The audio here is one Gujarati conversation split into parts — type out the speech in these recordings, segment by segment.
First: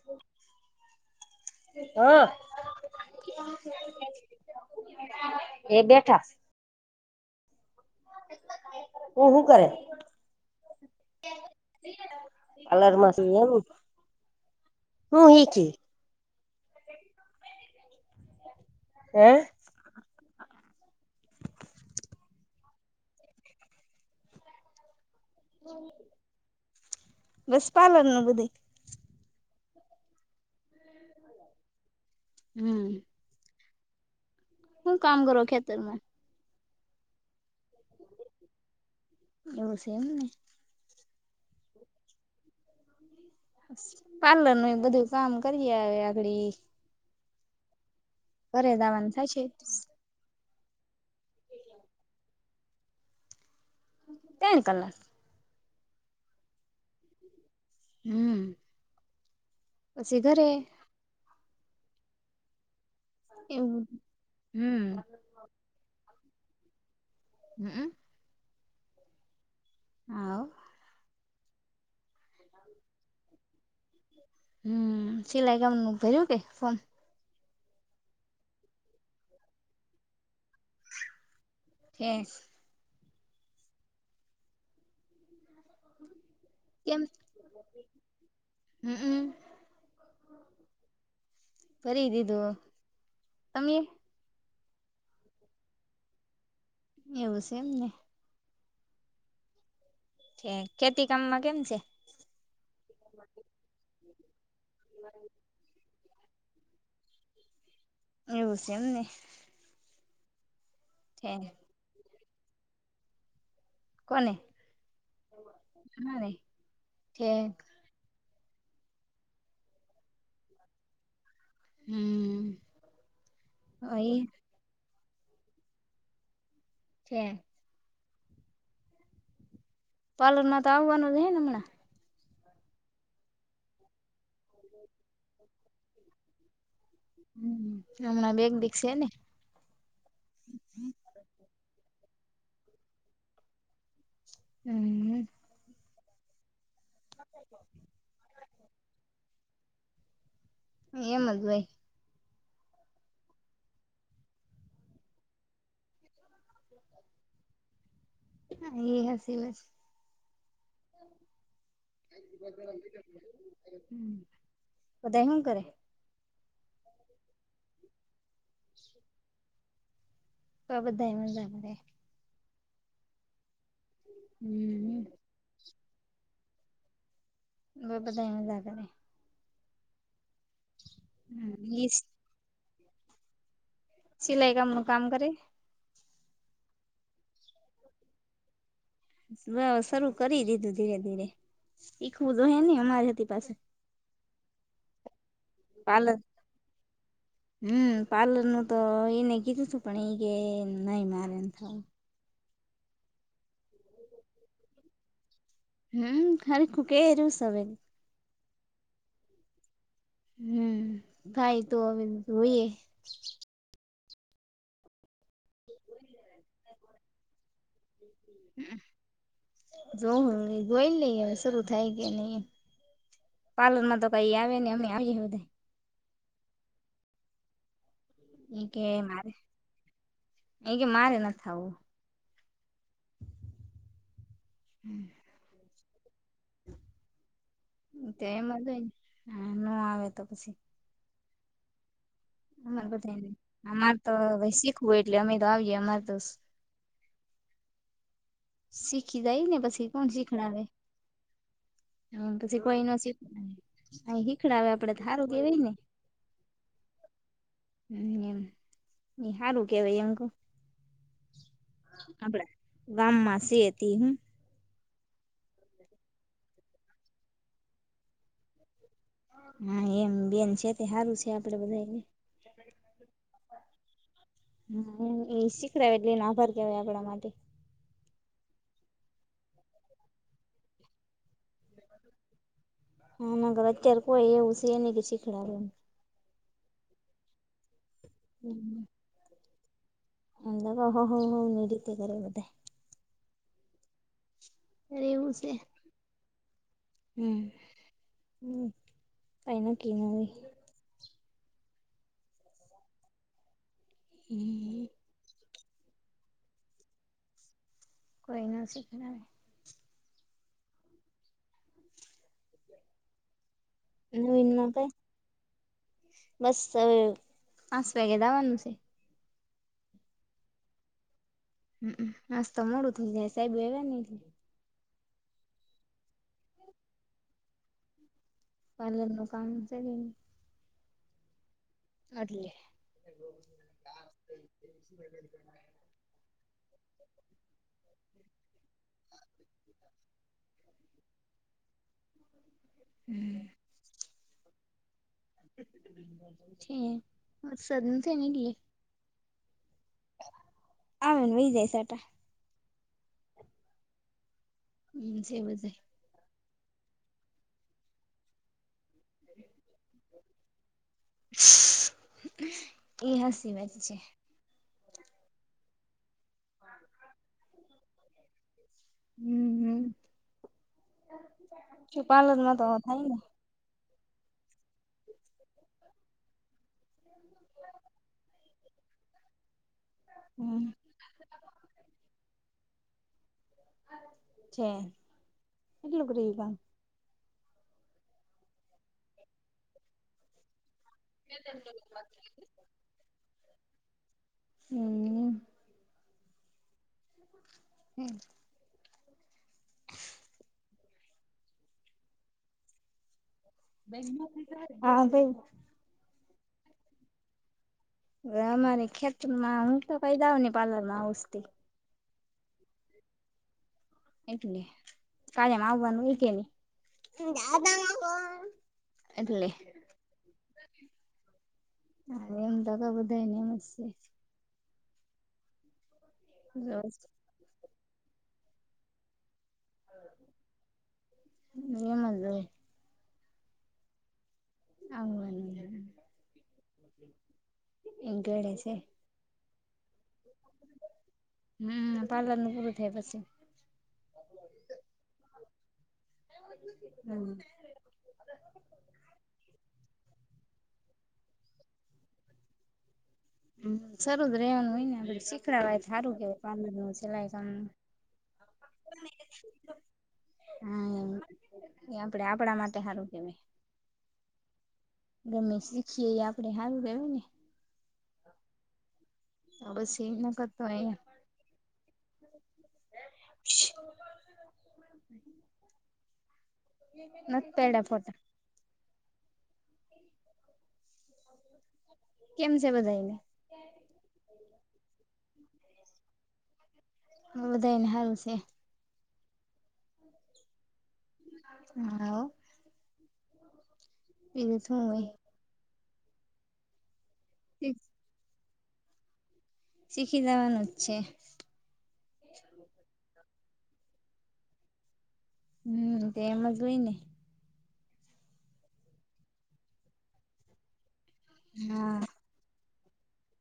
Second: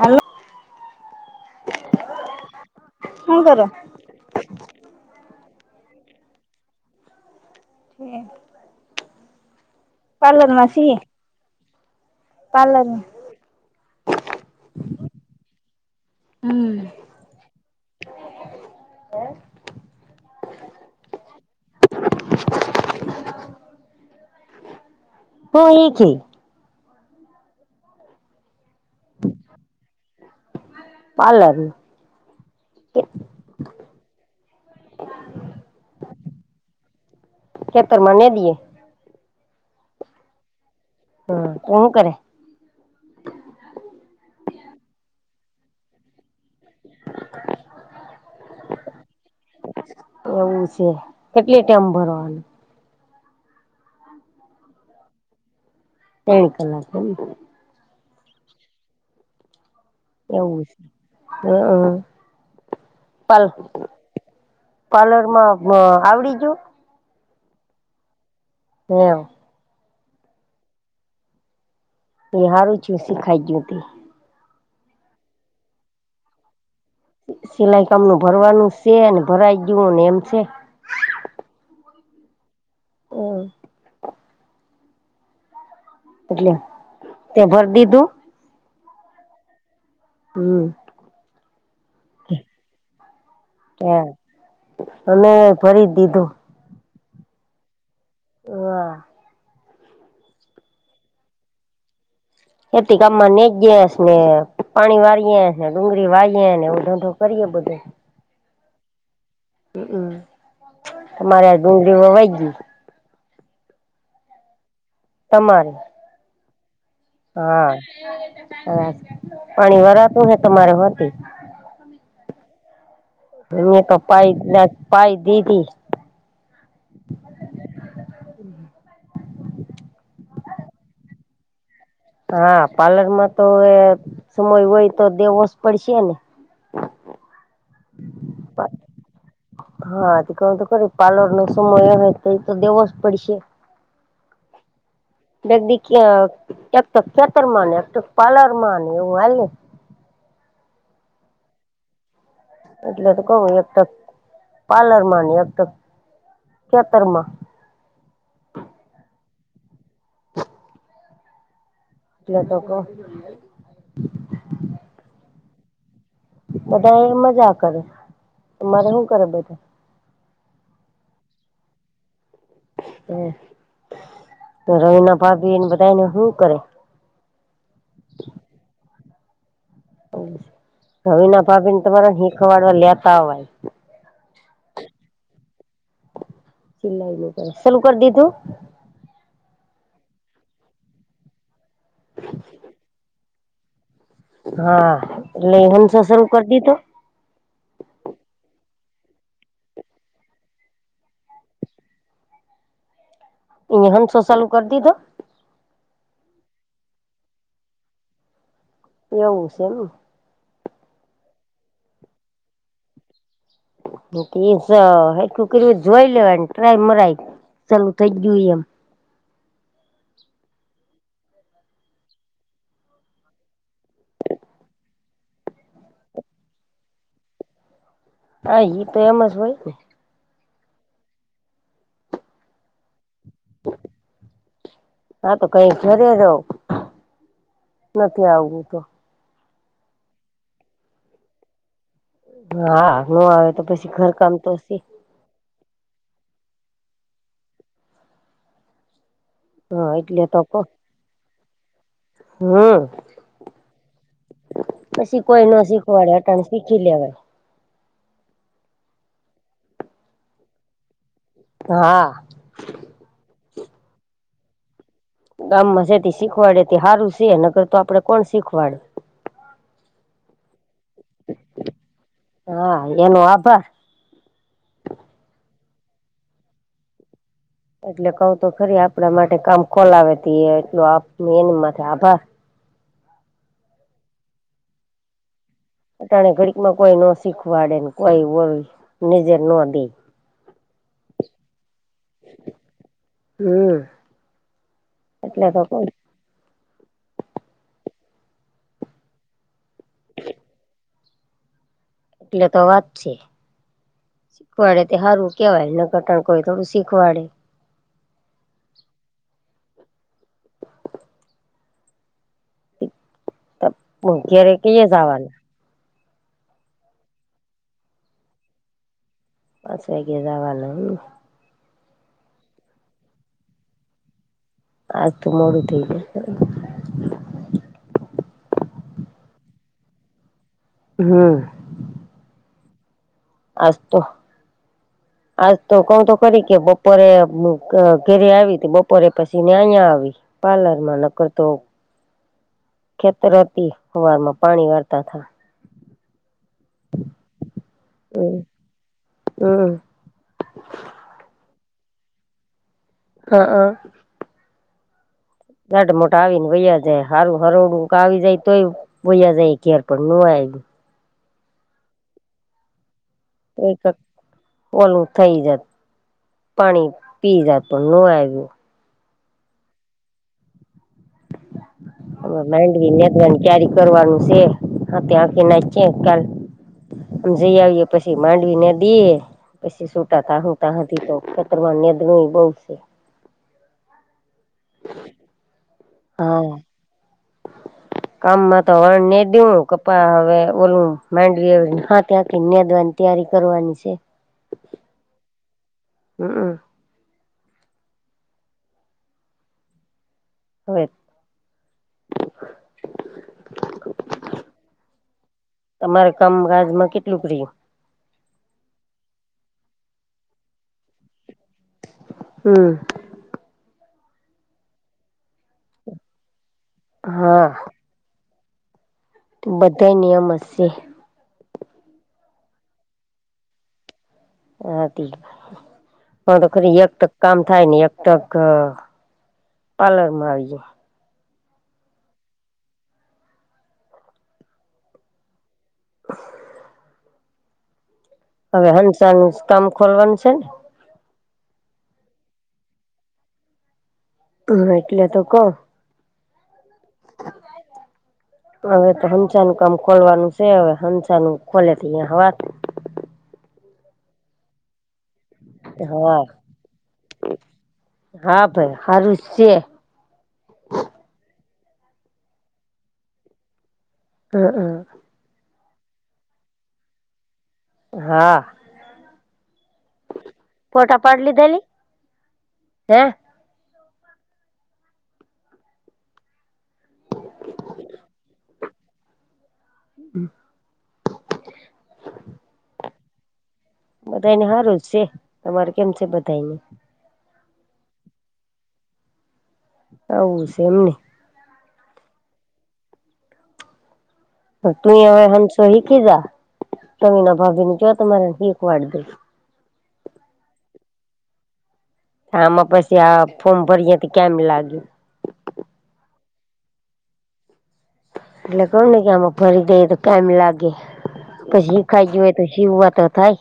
હાલો હા હું કરો એ બેઠા તું હું કરે પારલોદ માસી અલર માસ એમ [unintelligible] હું હી છે હમ હે [inaudible] હમ [unintelligible] હું ઈખી બસ પાર્લર ન બધે પારલર હમ કે હું કામ કરો ખેતરમાં? ખેતરમાં નીદિએ એવું છે એમ ને? હમ તું હું કરે પાર્લર ન બધું કામ કરીએ આવે આગડી ઘરે જવાનું થાશે એવું છે કેટલી ટેમ ભરવાનું ત્રણ કલાક ત્રણ કલાક એમ ને? હમ. પછી ઘરે એવું છે. હ. એવું હમ [inaudible] પાર્લરમાં આવડી ગ્યું? હમ. હવ હા. એ હારું થિયું શુંખાઈ ગયું તે. હમ, સિલાઈકામનું ભરિયું કે ફોમ? સિલાઈ કામનું ભરવાનું છે અને ભરાઈ ગયું અને એમ છે. ઠેસ. ઓ. એટલે તુંવે ભર દીધું? હમ હમ. હમ કરી દીધું. તમે? અને ભરી દીધું. એવું છે એમ ને. હા. છે ખેતી કામમાં કેમ છે? ખેતી કામમાં ને જ ને પાણી વાળએે ને ડુંગળી વાળયએે ને એવું ધંધો કરીએ બધે. એવું છે એમ ને. હમ તમારે ઠેક આ ડુંગળી વવાઈ ગઈ. કોને? તમારે? નઈ. હા પાણી વરાતું હે તમારે હરખું? હમ. મે ક [unintelligible] એ પાય પાઈ દીધ હતી. હમ. પાર્લરમાં તો આવવાનું એમને? હા પાર્લરમાં તો એ સમય હોય તો દેવો જ પડશે ને? હમ, હમણા બેક દી સે ને? હા ક તો ખરે પાલર નો સમય એય તો એ તો દેવો જ પડશે. હમ. એક દી એક પગ ખેતર માં ને એક પગ પાર્લર માં ને એવું હાલે. એમજ હોય. એટલે તો કવું એક તક પાર્લર માં ને એક તક ખેતરમાં. હા એ હસી બસ. એટલે તો કવ હમ, બધા હું કરે? બધા એ મજા કરે, તમારે શું કરે બધા? તો બધા મજા કરે. હ તો હમ રવિના ભાભી એને બધાને હું કરે? હવે બધા ઓલા ઘરે રવિના ભાભી ને તમારા હિખવડવા લેતા આવો સિલાઈ કામનું કામ કરે [inaudible] ચાલું કરી દીધું? હોવ શરૂ કરી દીધું ધીરે ધીરે શીખવું તો હે નહી અમારી થી પાસે. હા એટલે હંસો પાર્લર શરૂ કરી દીધો? હમ પાર્લર નું તો એને કીધું તું પણ એ કે નહી મારે નથી કરવું. અયા [inaudible] ચાલુ કરી દીધો? હમ હલખુ કર્યું સવે એવું છે એમ હમ થાય તો હવે જોઈએ મીન્સ અ હરખું કર્યું તો જોઈ લેવાય ટ્રાય મરાય ચાલુ થઈ જ ગયું એમ જોવું જોઈ લઈએ હવે શરૂ થાય કે નહી પાર્લરમાં તો કઈ આવે ને અમને આવી હા એ ઈ કે તો એમ મારે જ હોય ને એ કે મારે ન થ આવું હા તો કઈ ઘેરે રયો તો નથી આવવું એમાં તો હા ન આવે તો પછી અમાર હા ન બધું આવે તો પછી અમાર તો ઘરકામ હ શીખવું એટલે અમે તો આવીએ અમાર તો શી શીખી જાય ને પછી કોણ એટલે તો કો શીખડાવે પછી હમ કોઈ ન શીખ શીખવાડે તો હારુ કહેવાય ને કુંવરે અટાણે શીખી લેવાય હ એમ સારું કેવાય એમ કવ હા આપણે ગામમાં છીએ તે હું ગામમાં જેથી શીખવાડે સારું છેને અગર તો આપડે કોણ શીખવાડે હા એમ બેન છે તે સારું છે આપડે બધાંયને હા એનો આભાર હમ સિખડાવે એટલે આભાર કેવાય આપણા માટે એટલે કઉ તો ખરી આપણા માટે કામ ખોલવે તો એ એટલો એની માટે આભાર હા મગર અત્યારે કોઈ એવું છે એ નહી કે શીખવાડે તને ઘડીકમાં કોઈ ન શીખવાડે કોઈ નજર ના દે હમમ હમમ એની રીતે કરે બધાય હમ એવું એટલે છે તો હમ કઈ નક્કી ન હોય એટલે તો વાત છે શીખવાડે હમ તે સારું છે કહેવાય એ ન ઘટાણ કોઈ થોડું શીખવાડે કોઈ નજીકમાં ત [inaudible] નવીનમાં કઈ બસ પાંચ વાગે જવાનું છે. પાંચ વાગ્યે જવાનું એમ હમ હસ તો મોડું થઈ જાય સાહેબ એવા નહ આતું મોડું થઈ ગ પાલર્રનું કામ છે. હમ એટલે આજ તો આજ તો કવ તો કરી કે બપોરે ઘરે આવી બપોરે પછીને અહીયાં આવી. પાર્લરમાં ન કરતો. [inaudible] ખેતરે હમ હતી સવારમાં પાણી સારતા હતાં. છે વરસાદ નથી ને હમ એટલે હમ આવીને વહી જાય છાટા હ અ [unintelligible] હમ સેવ છે નાાટ મોટા આવી ને વયા જાય હારું હરોડું આવી જાય તોય વયા જાય ઘેર પડે ન આવી એ હ કોઈ ઓલું થઇ જત. પાણી પી જાય પણ ન આવ્યું. હમ હમ છુપા હ માંડવી નેધવાની ક્યારે કરવાનું છે. હા ત્યાંખી નાખ કાલ આમ જઈ આવીએ પછી માંડવીને દઈએ. પછી સુટા તાહુ તા હમ સુધી ધન બોઉ સે છે. કેટલુંક રહ્યું હા કામ કામમાં તો વણને દવ કપા હવે ઓલું. માંડવી હા ત્યાં ક ન્યાદવાની તૈયારી કરવાની છે. હમ હમ મ હમ હોય. [unintelligible] ફેસબુક [unintelligible] બે હા ભ તમારે કામકાજમાં કેટલું રિયું? હવે અમારી ખેતરમાં હું તો કાયદા ને પ્લર માં ષી હમ એટલે કાળમાં આવવાનું એ કે ન હા બધાં નિયમ હશે. હા એમ તો ક બધાય ને એમસ્ છે. હા હ તો એમ જ ખરી એક ત. [unintelligible] કામ થાય ની એક ત પાર્લરમાં આવી જાવ. નિયમ જ ને આવવાનું છે. [inaudible] હમ [inaudible] હવે હંસાનું કામ ખોલવાનું છે ને હમ પાર્લર નું પૂરું થાય પછી. હમ એટલે તો કોહ. હમ. હવે તો હનસા નું કામ ખોલવાનું છે હવે હનસા નું ખોલે ત્યારે હવાર હમ સરું જ રવાનું હોય ને આપ શી. [unintelligible] કય સારું હા કેવાય પાણી ન સિલાઈામ હા ભાઈ હારું છે હા એમ આપડે આપડા માટે સારું કેવાય. હ હ. ગમે શીખીએ આપડણે સારું કેયું ને. હા. હા બસ એવીજના કરતો રહે ઈ. ફોટા પાડ લીધેલી હે [unintelligible] ફોટા. હમ. [inaudible] કેમ છે, બધાઈ ને. બધાઈ ને સારુંજ છે, તમારે કેમ છે, બધાઈ ને. હ [inaudible] બધાઈ ને સારું છે. હવું [inaudible] છે એમ ને. હ. [inaudible] તું હવે હંસો હિકીજા તમારા ભાભીને કૉય તમારે હિકવાડ દે. શીખી જવાનું જ છે. આમાં પછી આ ફોર્મ ભરીય તો કેમ લાગ્યું. હમ તે એમ જ હોય ને. એટલે [inaudible] ને કે આમાં [unintelligible] [unintelligible] હા શીખાઈ જ હોય તો શીવવા તો થાય.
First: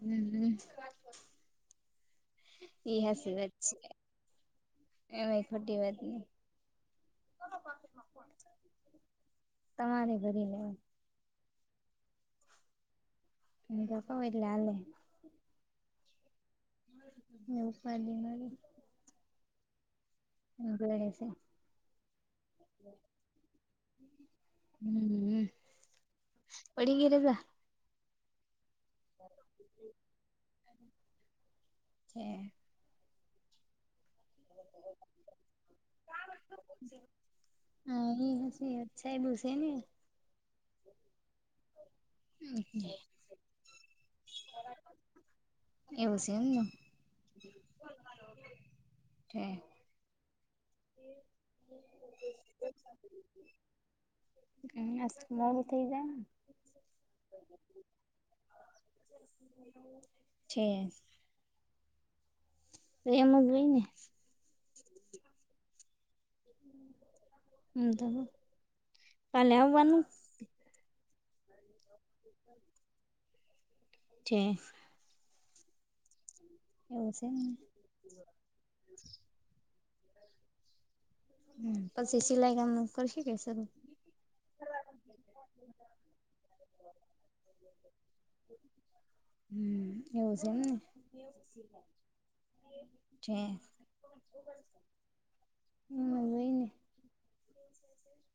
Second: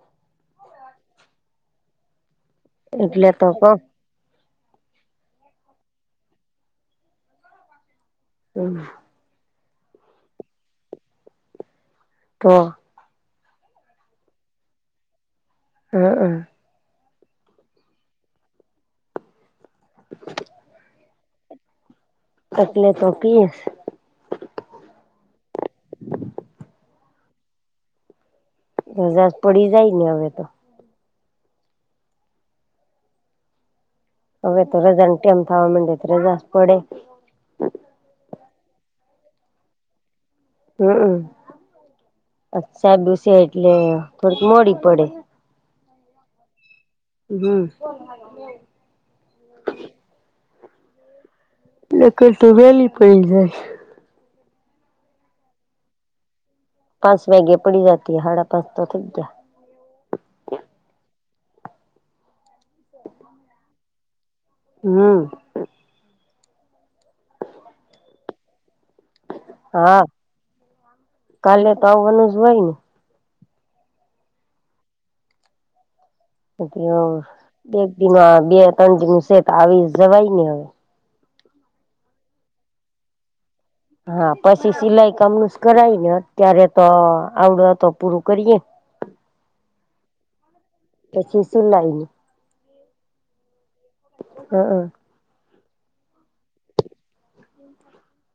હમ હ હ ઈ એટલે હાચી તો વાત કઉ છે. એમાંય ખોટી વાત નહી. હમ. તમારે ઘરી લેવા. તો. [unintelligible] એલ લે. [unintelligible] હમ હમ. એવું ફાલી મારી. [inaudible] એટલે તો કહે છે. હમ પડીંગીરલ. રજા પડી જાય ને હવે તો. [unintelligible] હવે તો રજા ને કેમ થવા માંડે તો રજા પડે. હા એ હ અચ્છા એ બુસે. [unintelligible] હમમ અચછાબુસે [unintelligible] એટલે થોડીક મોડી પડે. એવું છે, એમને. હમ. હ. એ. [unintelligible] તો વેલી પડી જાય. હમ [unintelligible] મોવું થઇ જાય ને. પાંસ વગે પડી જતી સાડા પાંચ તો થાઈ ગયા. છે. એમ જ હોય ને. હમ હ તો [unintelligible] કાલે હા આવવાનું કાલે તો આવવાનુજ હોય ને. [unintelligible] એવું છે [unintelligible] બે ત્રણ દમું છે, તો આવી જવાય ને હવે. પછી સિલાઈ કામ ન કરશે કે શરૂ હા પછી સિલાઈ કામનુ જ કરાય ને અત્યારે તો આવડો હતો. હમ એવુ છે, એમ ને. પછી સિલાઈ જે. [unintelligible] હ હોય ને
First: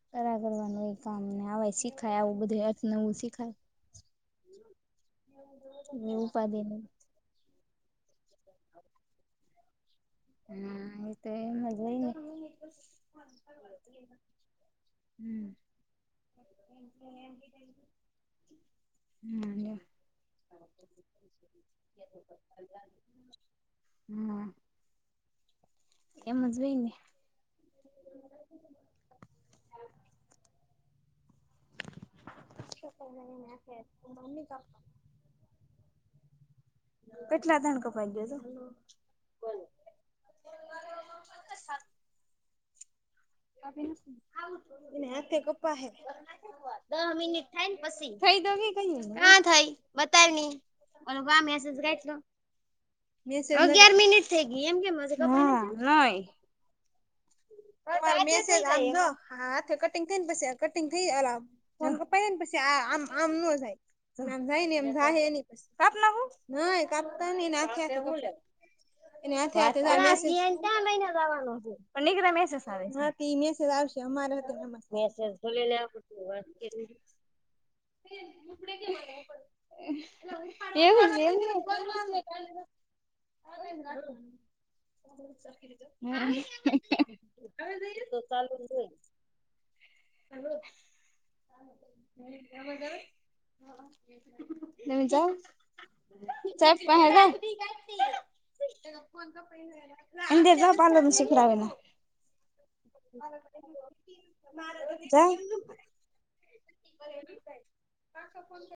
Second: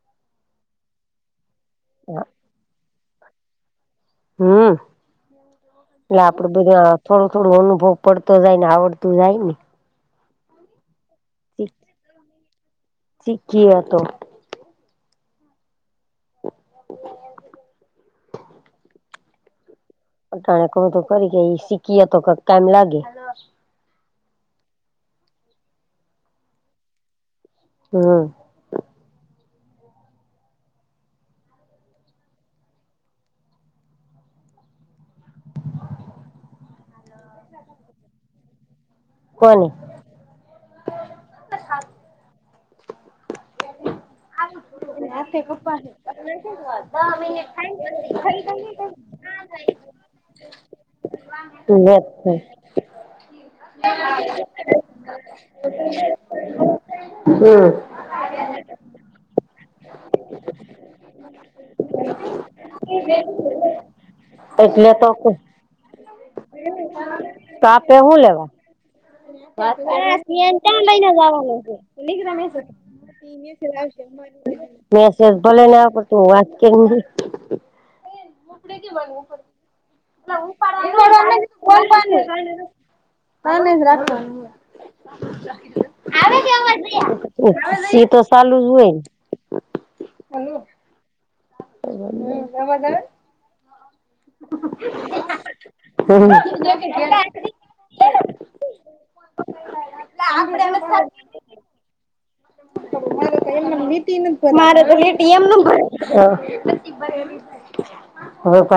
ખરા કરવાનું એ કામ ને આવે [unintelligible] [unintelligible] આવું બધું [unintelligible] નવું શીખાય. હમ એ એટલે આપડું ઉપાધિ નહી બધું. થોડો થોડો અનુભવ પડતો જાય ને આવડતું જાય ને. હા એ તો [unintelligible] શીખીએ તો. હમ્મ [unintelligible] [unintelligible] ટાણે કહું તો ખરી કે એ શીખીએ તો કાક ટાઈમ લાગે. હમ્મ. એમ જ હોય ને હમ્મ. [unintelligible] [unintelligible] કેટલા ધણ કપાઈ ગયા જો કોણ કાપી નાખશો. આર્થિક કપ્પા હે દ મિનિટ થાયને પછી થઈ તો ગી થઈ કા થઈ બતાવ ની ભલવાર મેસેજ હમ કાઢ તો મિસ એ અગિયાર મિનિટ થઇ ગઈ એમ કેમ હશે હા નઈ હમ્મ. તમારો મેસેજ હા જો હા. કટિંગ થઈ ને પછી કટિંગ થઈ કપાયને પછી આ આમ આમ ના જાય આમ જાય ને એમ એટલે તો જાહે નહી પછી કાપતા ના હો નઈ કાપતા નહી ને તો નાખે આપે કાપે હું લેવા લેવા [unintelligible] ઈઅન મહિના જવાનો છે. પણ નીકરા મેસેજ આવે હા તે મેસેજ આવશે અમારે તો મેસેજ ભલે ને લેવા આપ પડશે તું હા વાત તે કે કરી જે બેન ઉપડે કે મને બોલ એવું એવું [unintelligible] [unintelligible] એ તો ચાલુ સી તો જ ચાલુ જ ને હોય [inaudible] અવાજ આવે છે. તમે જાવ ચાક પાહે રાવ અંદર જા પાર્લર નું શીખડા વેરા [inaudible] [unintelligible] હવે પા